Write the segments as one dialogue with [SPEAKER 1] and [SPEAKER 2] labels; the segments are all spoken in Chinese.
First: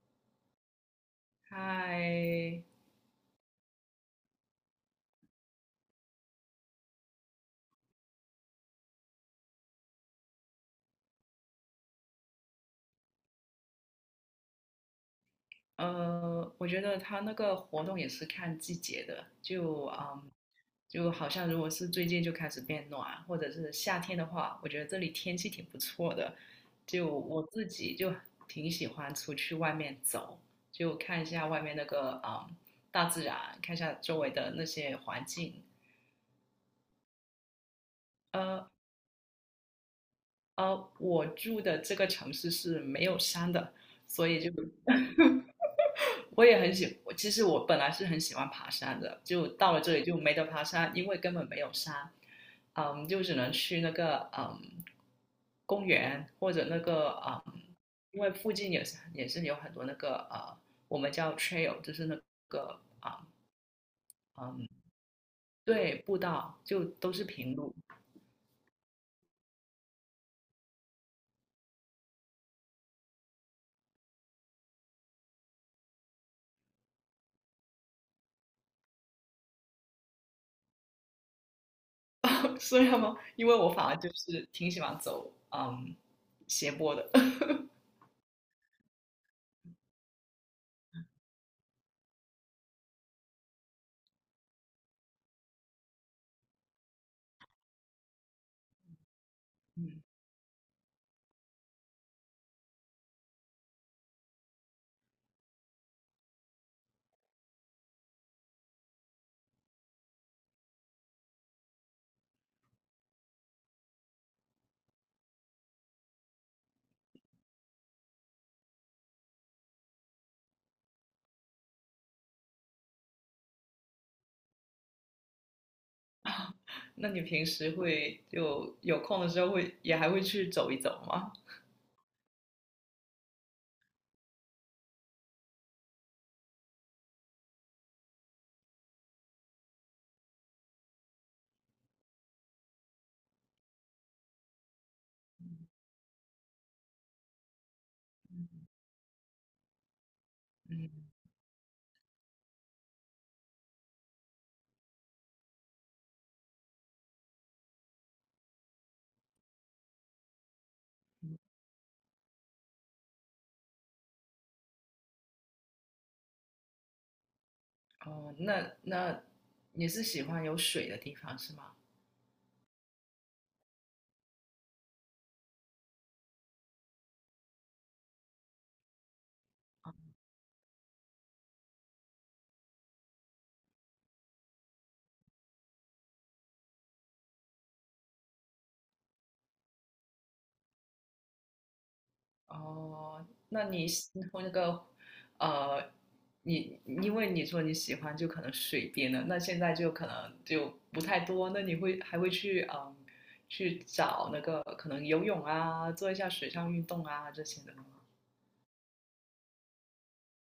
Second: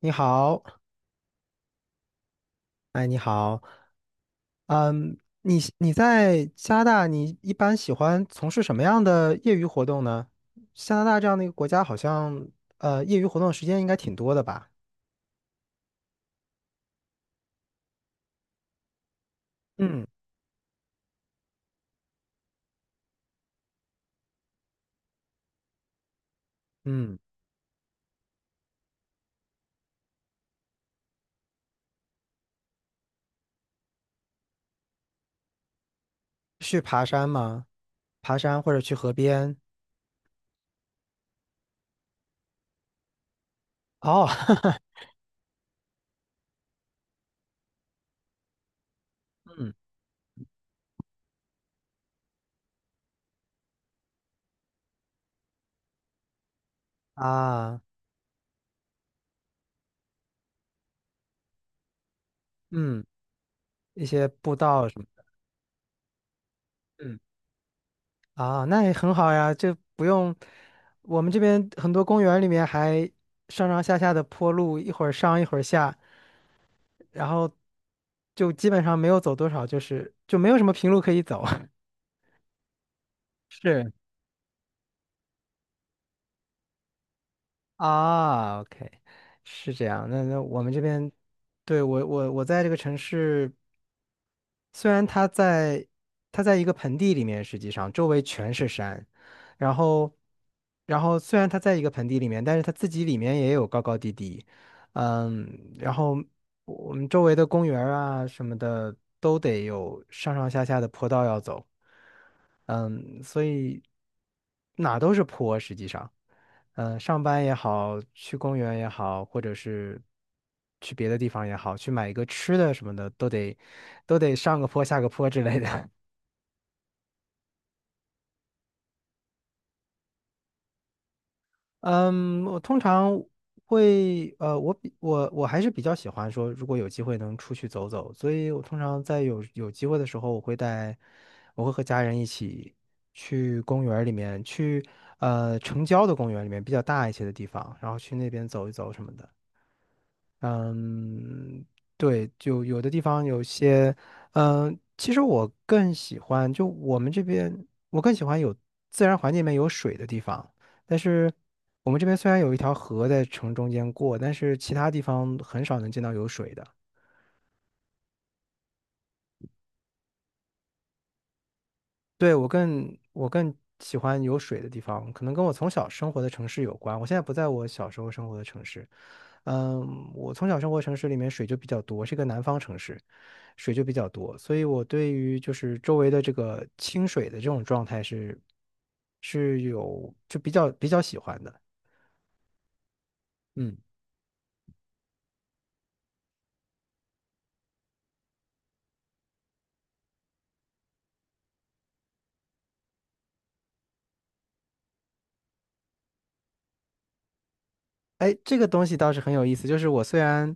[SPEAKER 1] 你好。
[SPEAKER 2] 嗨。
[SPEAKER 1] 哎，你好。嗯，你在加拿大，你一般喜欢从事什么样的业余活动呢？加拿大这样的一个国家，好像业余活动时间应该挺多的吧？
[SPEAKER 2] 我觉得他那个活动也是看季节的，就
[SPEAKER 1] 嗯
[SPEAKER 2] 就好像如果是最近就开始变暖，或者是夏天的话，我觉得这里天气挺不错的，就
[SPEAKER 1] 嗯。
[SPEAKER 2] 我自己就挺喜欢出去外面走，就看一下外面那个大自然，看一下周围的那些环境。
[SPEAKER 1] 去爬山吗？爬山
[SPEAKER 2] 呃，
[SPEAKER 1] 或者去河边？
[SPEAKER 2] 我住的这个城市是没有山的，
[SPEAKER 1] 哦。
[SPEAKER 2] 所以就 我也很喜，我其实本来是很喜欢爬山的，就 到
[SPEAKER 1] 嗯
[SPEAKER 2] 了这里就没得爬山，因为根本没有山。就只能去那个公园或者那个
[SPEAKER 1] 啊。
[SPEAKER 2] 因为附近也是有很多那个我们叫 trail,就是那个
[SPEAKER 1] 嗯，一些步道什么的。
[SPEAKER 2] 对，步道，就都
[SPEAKER 1] 嗯
[SPEAKER 2] 是平路。
[SPEAKER 1] 啊，那也很好呀，就不用。我们这边很多公园里面还上上下下的坡路，一会儿上一会儿下。然后就基本上没有走多少，就是就没有什么平路可以走。
[SPEAKER 2] 虽然吗？因为我反
[SPEAKER 1] 是
[SPEAKER 2] 而就是挺喜欢走斜坡的。
[SPEAKER 1] 啊，OK，是这样。那那我们这边，对，我在这个城市，虽然它在一个盆地里面，实际上周围全是山。然
[SPEAKER 2] 嗯。
[SPEAKER 1] 后然后虽然它在一个盆地里面，但是它自己里面也有高高低低。嗯，然后我们周围的公园儿啊什么的都得有上上下下的坡道要走。嗯，所以哪都是坡，实际上。嗯，上班也好，去公园也好，或者是去别的地方也好，去买一个吃的什么的，都得上个坡下个坡之类的。
[SPEAKER 2] 那你平时会就有空的时候会也还会去走一走吗？
[SPEAKER 1] 嗯，我通常会。呃，我还是比较喜欢说，如果有机会能出去走走，所以我通常在有机会的时候，我会带，我会和家人一起去公园儿里面，去城郊的公园里面比较大一些的地方，然后去那边走一走什么的。嗯，对，就有的地方有些。嗯，其实我更喜欢，就我们这边，我更喜欢有自然环境里面有水的地方。但是我们这边虽然有一条河在城中间过，但是其他地方很少能见到有水的。
[SPEAKER 2] 哦，那那你是喜欢有水的地方是吗？
[SPEAKER 1] 对，我更喜欢有水的地方，可能跟我从小生活的城市有关。我现在不在我小时候生活的城市。嗯，我从小生活城市里面水就比较多，是一个南方城市，水就比较多，所以我对于就是周围的这个清水的这种状态是有就比较喜欢的。
[SPEAKER 2] 哦，那
[SPEAKER 1] 嗯。
[SPEAKER 2] 你喜那个，呃，你因为你说你喜欢就可能水边的，那现在就可能就不太多，那你会还会去去找那个可能游泳啊，做一下水上运动啊这些的吗？
[SPEAKER 1] 哎，这个东西倒是很有意思。就是我虽然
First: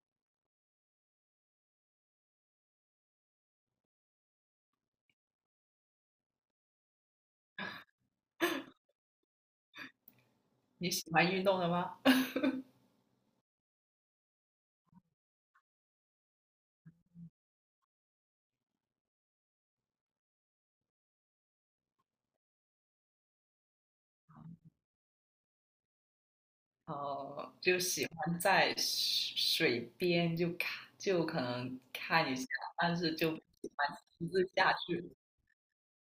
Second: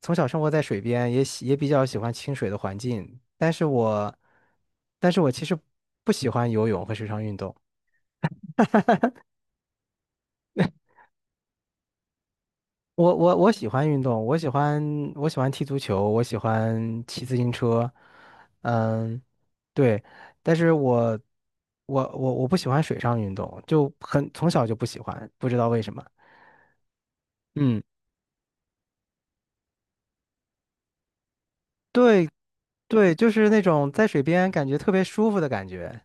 [SPEAKER 1] 从小生活在水边，也比较喜欢清水的环境，但是我其实不喜欢游泳和水上运动。
[SPEAKER 2] 你喜欢运动的吗？
[SPEAKER 1] 我喜欢运动，我喜欢踢足球，我喜欢骑自行车。嗯，对，但是我不喜欢水上运动，就很从小就不喜欢，不知道为什么。
[SPEAKER 2] 哦，就
[SPEAKER 1] 嗯，
[SPEAKER 2] 喜欢在水水边就看就可能
[SPEAKER 1] 对
[SPEAKER 2] 看一下，但
[SPEAKER 1] 对，
[SPEAKER 2] 是
[SPEAKER 1] 就
[SPEAKER 2] 就不
[SPEAKER 1] 是那
[SPEAKER 2] 喜欢
[SPEAKER 1] 种在水
[SPEAKER 2] 亲自
[SPEAKER 1] 边感
[SPEAKER 2] 下
[SPEAKER 1] 觉特别
[SPEAKER 2] 去
[SPEAKER 1] 舒服的感觉。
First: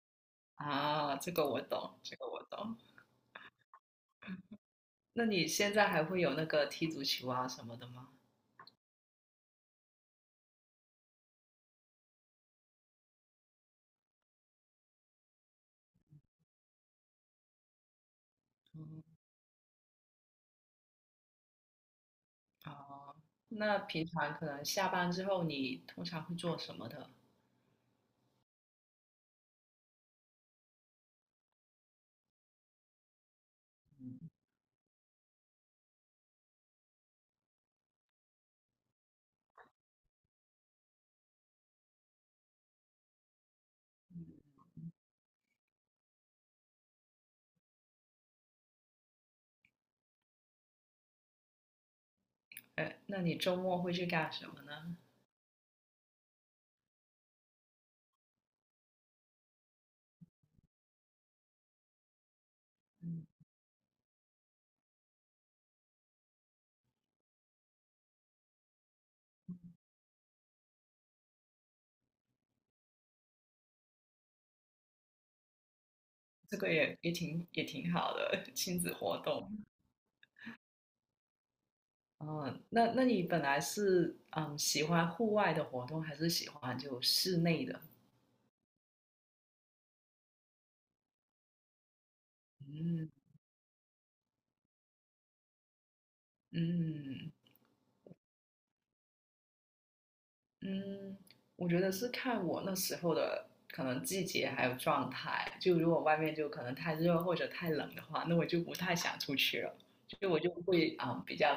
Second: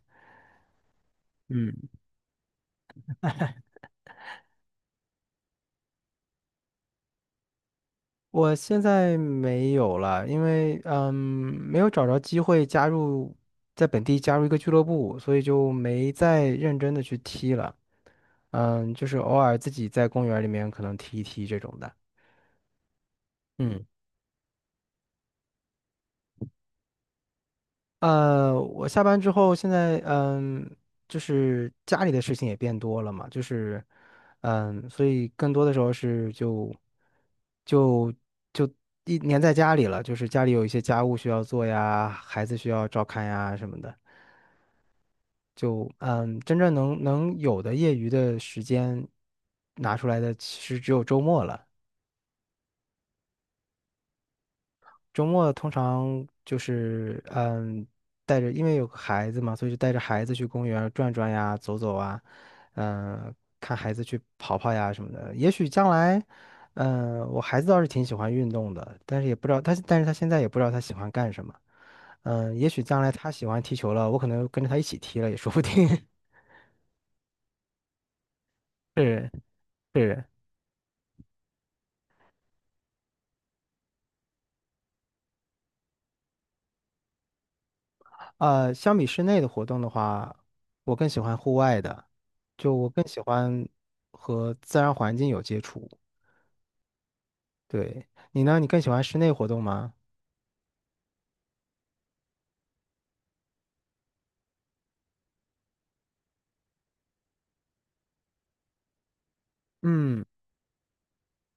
[SPEAKER 2] 啊，这个我
[SPEAKER 1] 嗯。
[SPEAKER 2] 懂，这个我懂。那你现在还会有那个踢足球啊什么的吗？
[SPEAKER 1] 我现在没有了，因为没有找着机会在本地加入一个俱乐部，所以就没再认真的去踢了。嗯，
[SPEAKER 2] 嗯。
[SPEAKER 1] 就是偶尔自己在公园里面可能踢一踢这种的。
[SPEAKER 2] 哦，那
[SPEAKER 1] 嗯。
[SPEAKER 2] 平常可能下班之后你通常会做什么的？
[SPEAKER 1] 我下班之后，现在就是家里的事情也变多了嘛，就是所以更多的时候是就就一黏在家里了，就是家里有一些家务需要做呀，孩子需要照看呀什么的，就真正能有的业余的时间拿出来的，其实只有周末了。
[SPEAKER 2] 哎，那你周末会去干什么呢？
[SPEAKER 1] 周末通常就是带着因为有个孩子嘛，所以就带着孩子去公园儿转转呀、走走啊。嗯，看孩子去跑跑呀什么的。也许将来，嗯，我孩子倒是挺喜欢运动的，但是他现在也不知道他喜欢干什么。嗯，也许将来他喜欢踢球了，我可能跟着他一起踢了也说不定。
[SPEAKER 2] 这个也挺好的 亲子活
[SPEAKER 1] 是
[SPEAKER 2] 动。
[SPEAKER 1] 是。
[SPEAKER 2] 嗯，那那你本来是喜欢户外的活动，还是喜欢就室内的？
[SPEAKER 1] 呃，相比室内的活动的话，我更喜欢户外的，就我更
[SPEAKER 2] 嗯
[SPEAKER 1] 喜欢和自然环境有接触。
[SPEAKER 2] 嗯
[SPEAKER 1] 对，你呢？你更喜欢室内活动吗？
[SPEAKER 2] 嗯，我觉得是看我那时候的可能季节还有状态。就如果外面就可能太热或者太冷的话，那我就不太想出去了。
[SPEAKER 1] 嗯。
[SPEAKER 2] 就我就会比较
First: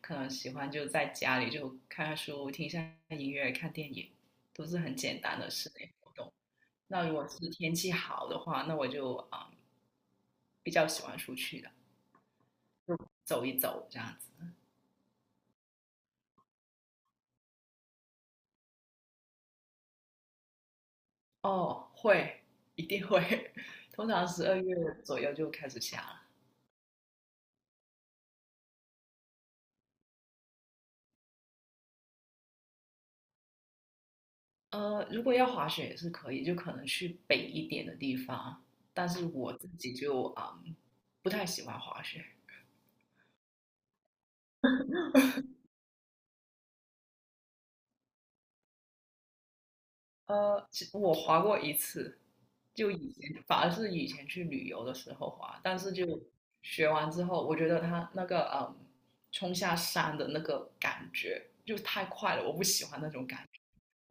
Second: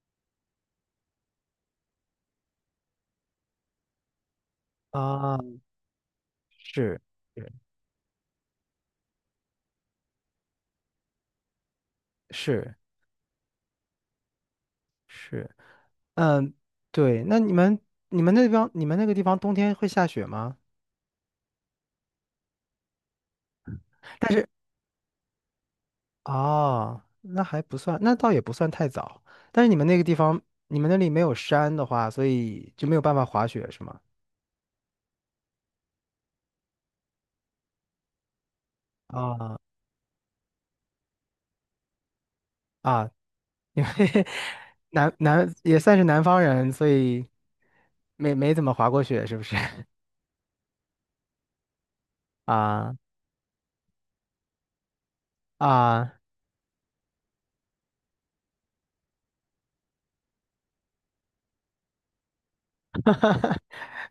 [SPEAKER 2] 可能喜欢就在家里就看看书、听一下音乐、看电影，都是很简
[SPEAKER 1] 啊，
[SPEAKER 2] 单的室内活动。
[SPEAKER 1] 是
[SPEAKER 2] 那如果是
[SPEAKER 1] 是
[SPEAKER 2] 天气好的话，那我就比较喜欢出去的，
[SPEAKER 1] 是
[SPEAKER 2] 走一走这样子。
[SPEAKER 1] 是。嗯，对。那你们那个地方冬天会下雪吗？
[SPEAKER 2] 哦，会，一定会。通常
[SPEAKER 1] 但是
[SPEAKER 2] 12月左右就开始下了。
[SPEAKER 1] 哦，那还不算，那倒也不算太早。但是你们那个地方，你们那里没有山的话，所以就没有办法滑雪，是吗？
[SPEAKER 2] 如果要滑雪也是可以，就可能去北一点的地方。但是我
[SPEAKER 1] 啊
[SPEAKER 2] 自己就不太喜欢滑雪。
[SPEAKER 1] 啊。因为 南也算是南方人，所以没怎么滑过雪，是不是？
[SPEAKER 2] 其我滑过一次，就
[SPEAKER 1] 啊
[SPEAKER 2] 以前反而是以前去旅游的时候滑，但是
[SPEAKER 1] 啊。
[SPEAKER 2] 就学完之后，我觉得他那个冲下山的那个感觉就太快了，我不喜欢 那
[SPEAKER 1] 哈
[SPEAKER 2] 种感
[SPEAKER 1] 哈，
[SPEAKER 2] 觉。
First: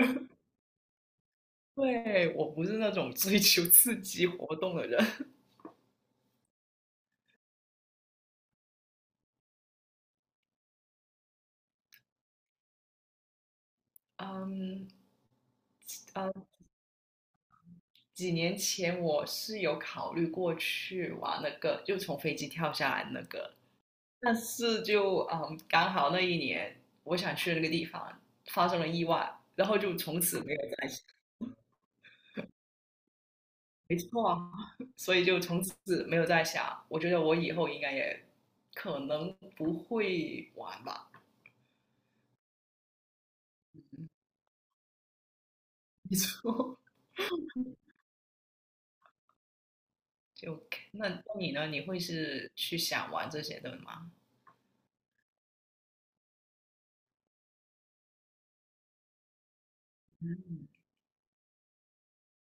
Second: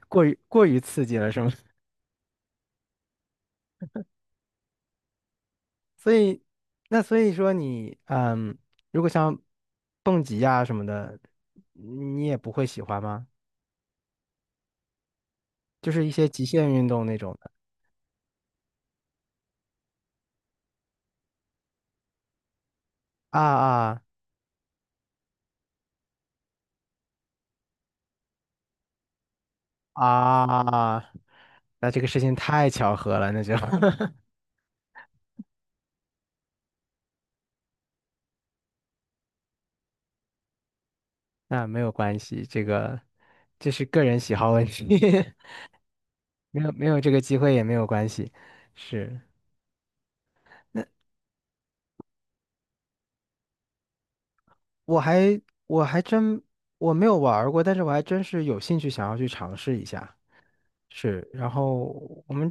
[SPEAKER 1] 过于刺激了，是吗？
[SPEAKER 2] 对，我不是那种追求刺激活动的人。
[SPEAKER 1] 所以，那所以说你，嗯，如果像蹦极呀什么的，你也不会喜欢吗？
[SPEAKER 2] 嗯。
[SPEAKER 1] 就是一些极
[SPEAKER 2] 嗯
[SPEAKER 1] 限运动那种的。
[SPEAKER 2] 几年前我是有考虑过去玩那个，就从飞机跳下来那
[SPEAKER 1] 啊
[SPEAKER 2] 个，
[SPEAKER 1] 啊
[SPEAKER 2] 但是就刚好那一年我想去的那个地方发生了意外，然后就从此没有再
[SPEAKER 1] 啊！
[SPEAKER 2] 想。
[SPEAKER 1] 那这个事情太巧合了，那就。
[SPEAKER 2] 没 错啊，所以就从此没有再想。我觉得我以后应该也可能不会玩吧。
[SPEAKER 1] 那没有关系，这是个人喜好问题。
[SPEAKER 2] 没
[SPEAKER 1] 没有
[SPEAKER 2] 错。
[SPEAKER 1] 没有这个机会也没有关系，是。
[SPEAKER 2] 就那那你呢？你会是去想玩这些的吗？
[SPEAKER 1] 我还我还真我没有玩儿过，但是我还真是有兴趣想要去尝试一下。是，然后我们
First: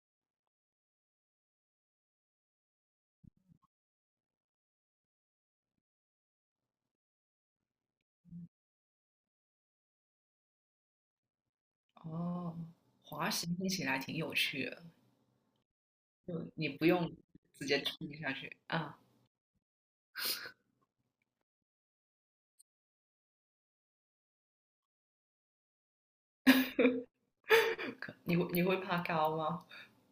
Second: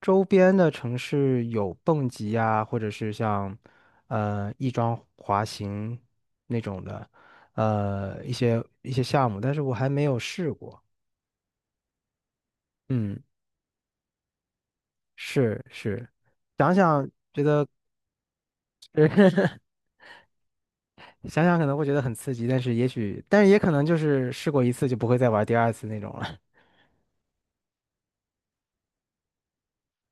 [SPEAKER 1] 周边的城市有蹦极呀，或者是像翼装滑行那种的，一些项目，但是我还没有试过。
[SPEAKER 2] 哦，
[SPEAKER 1] 嗯，
[SPEAKER 2] 滑行听起来挺有趣的。
[SPEAKER 1] 是是。
[SPEAKER 2] 就你
[SPEAKER 1] 想
[SPEAKER 2] 不
[SPEAKER 1] 想
[SPEAKER 2] 用
[SPEAKER 1] 觉
[SPEAKER 2] 直
[SPEAKER 1] 得。
[SPEAKER 2] 接踢下去啊。
[SPEAKER 1] 想想可能会觉得很刺激，但是也可能就是试过一次就不会再玩第二次那种了。
[SPEAKER 2] 你会你会怕高吗？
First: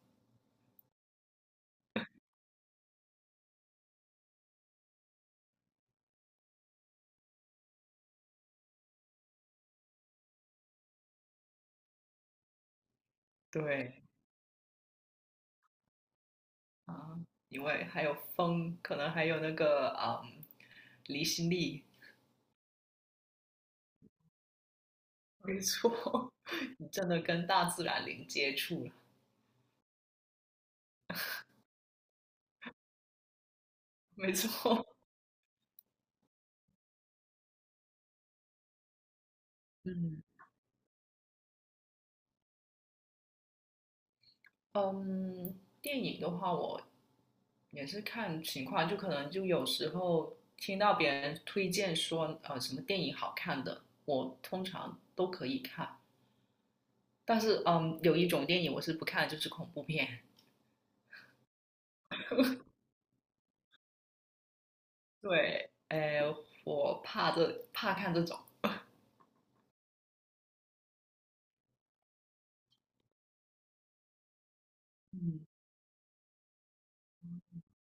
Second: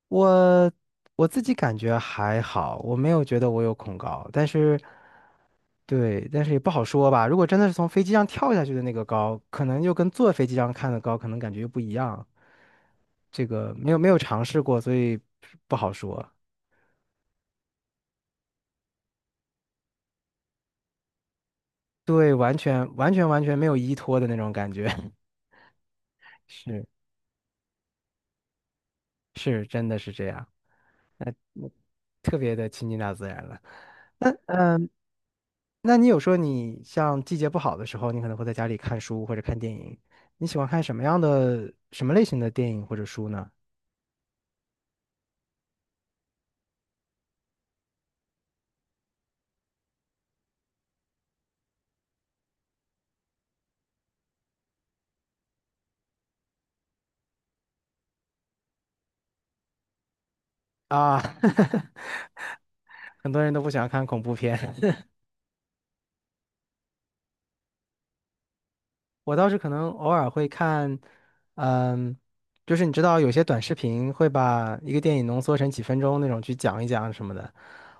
[SPEAKER 1] 我我自己感觉还好，我没有觉得我有恐高，但是，对，但是也不好说吧。如果真的是从飞机上跳下去的那个高，可能又跟坐飞机上看的高，可能感觉又不一样。这个没有
[SPEAKER 2] 对。
[SPEAKER 1] 没有尝试过，所以不好说。
[SPEAKER 2] 啊，因为还有风，可能还有那个离心力。
[SPEAKER 1] 对，完全没有依托的那种感觉。
[SPEAKER 2] 没错，
[SPEAKER 1] 是
[SPEAKER 2] 你真的跟大自然零接触了。
[SPEAKER 1] 是，真的是这样。那特别的亲近大自然了。
[SPEAKER 2] 没
[SPEAKER 1] 那。
[SPEAKER 2] 错。
[SPEAKER 1] 那你有说你像季节不好的时候，你可能会在家里看书或者看电影，
[SPEAKER 2] 嗯。
[SPEAKER 1] 你喜欢看什么类型的电影或者书呢？
[SPEAKER 2] 嗯，电影的话，我也是看情况，就可能就有时候听到别人推荐说什么电影好看的，我通常都可以看。但是有一种电影我是不看就是恐怖片。
[SPEAKER 1] 啊。很多人都不喜欢看恐怖片。
[SPEAKER 2] 对，哎，我怕这怕看这种。
[SPEAKER 1] 我倒是可能偶尔会看。嗯，就是你知道有些短视频会把一个电影浓
[SPEAKER 2] 嗯，
[SPEAKER 1] 缩成几分钟那种去讲一讲什么的，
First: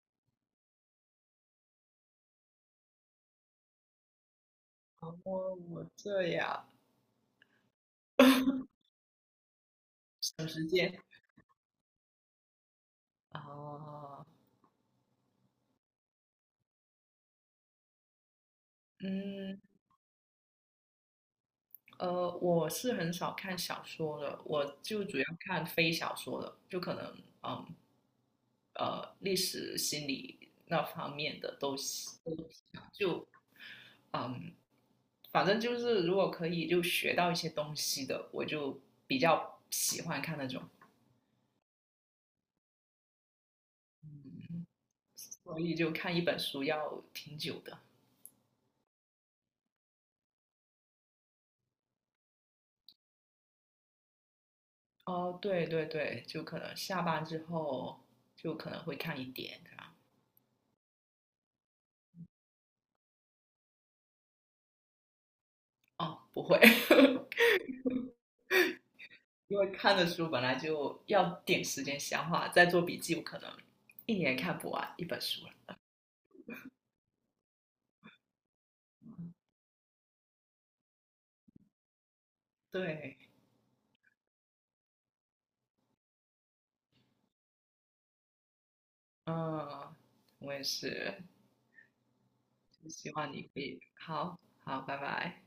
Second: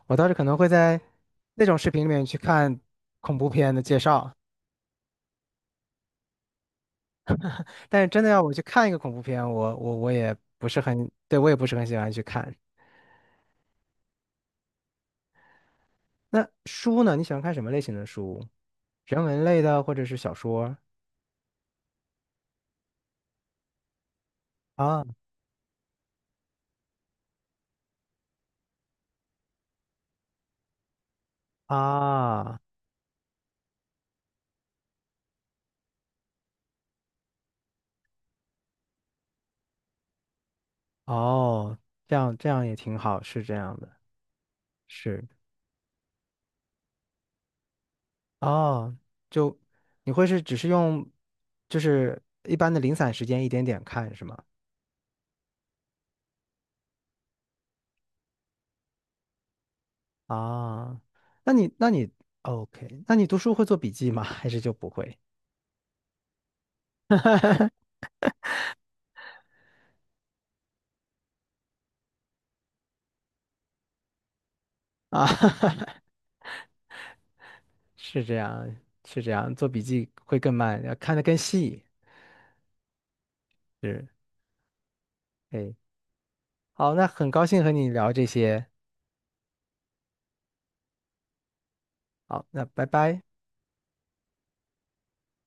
[SPEAKER 1] 我倒是可能会在那种视频里面去看恐怖片的介绍，
[SPEAKER 2] 我我这样
[SPEAKER 1] 但是真的要我去看一个恐怖片，我也
[SPEAKER 2] 省时
[SPEAKER 1] 不是
[SPEAKER 2] 间。
[SPEAKER 1] 很，对，我也不是很喜欢去看。
[SPEAKER 2] 啊。
[SPEAKER 1] 那书呢？你喜欢看什么类型的书？人文
[SPEAKER 2] 嗯，
[SPEAKER 1] 类的，或者是小说？
[SPEAKER 2] 我是很少看小说的，我就
[SPEAKER 1] 啊
[SPEAKER 2] 主要看非小说的，就可能嗯，历史、心理那方面的都喜。
[SPEAKER 1] 啊。
[SPEAKER 2] 嗯，反正就是如果可以就学到一些东西的，我就比较喜欢看那种。
[SPEAKER 1] 哦，这样这样也挺好，是这样的，是。
[SPEAKER 2] 所以就看一本书要挺久的。
[SPEAKER 1] 哦，就你会是只是用就是一般的零散时间一点点看是吗？
[SPEAKER 2] 哦，对对对，就可能下班之后就可能会看一点，这样。
[SPEAKER 1] 啊，那你 OK，那你读书会做笔记吗？还是就不会
[SPEAKER 2] 哦，不会。因为看的书本来就要点时间消化，再做笔记，不可能一年看不完一本
[SPEAKER 1] 啊？
[SPEAKER 2] 书了。
[SPEAKER 1] 是这样，是这样，做笔记会更慢，要看得更细。
[SPEAKER 2] 对。
[SPEAKER 1] 是。哎，好，那很高兴和你聊这些。
[SPEAKER 2] 嗯，我也是，
[SPEAKER 1] 好，那拜
[SPEAKER 2] 希
[SPEAKER 1] 拜。
[SPEAKER 2] 望你可以。好，好，拜拜。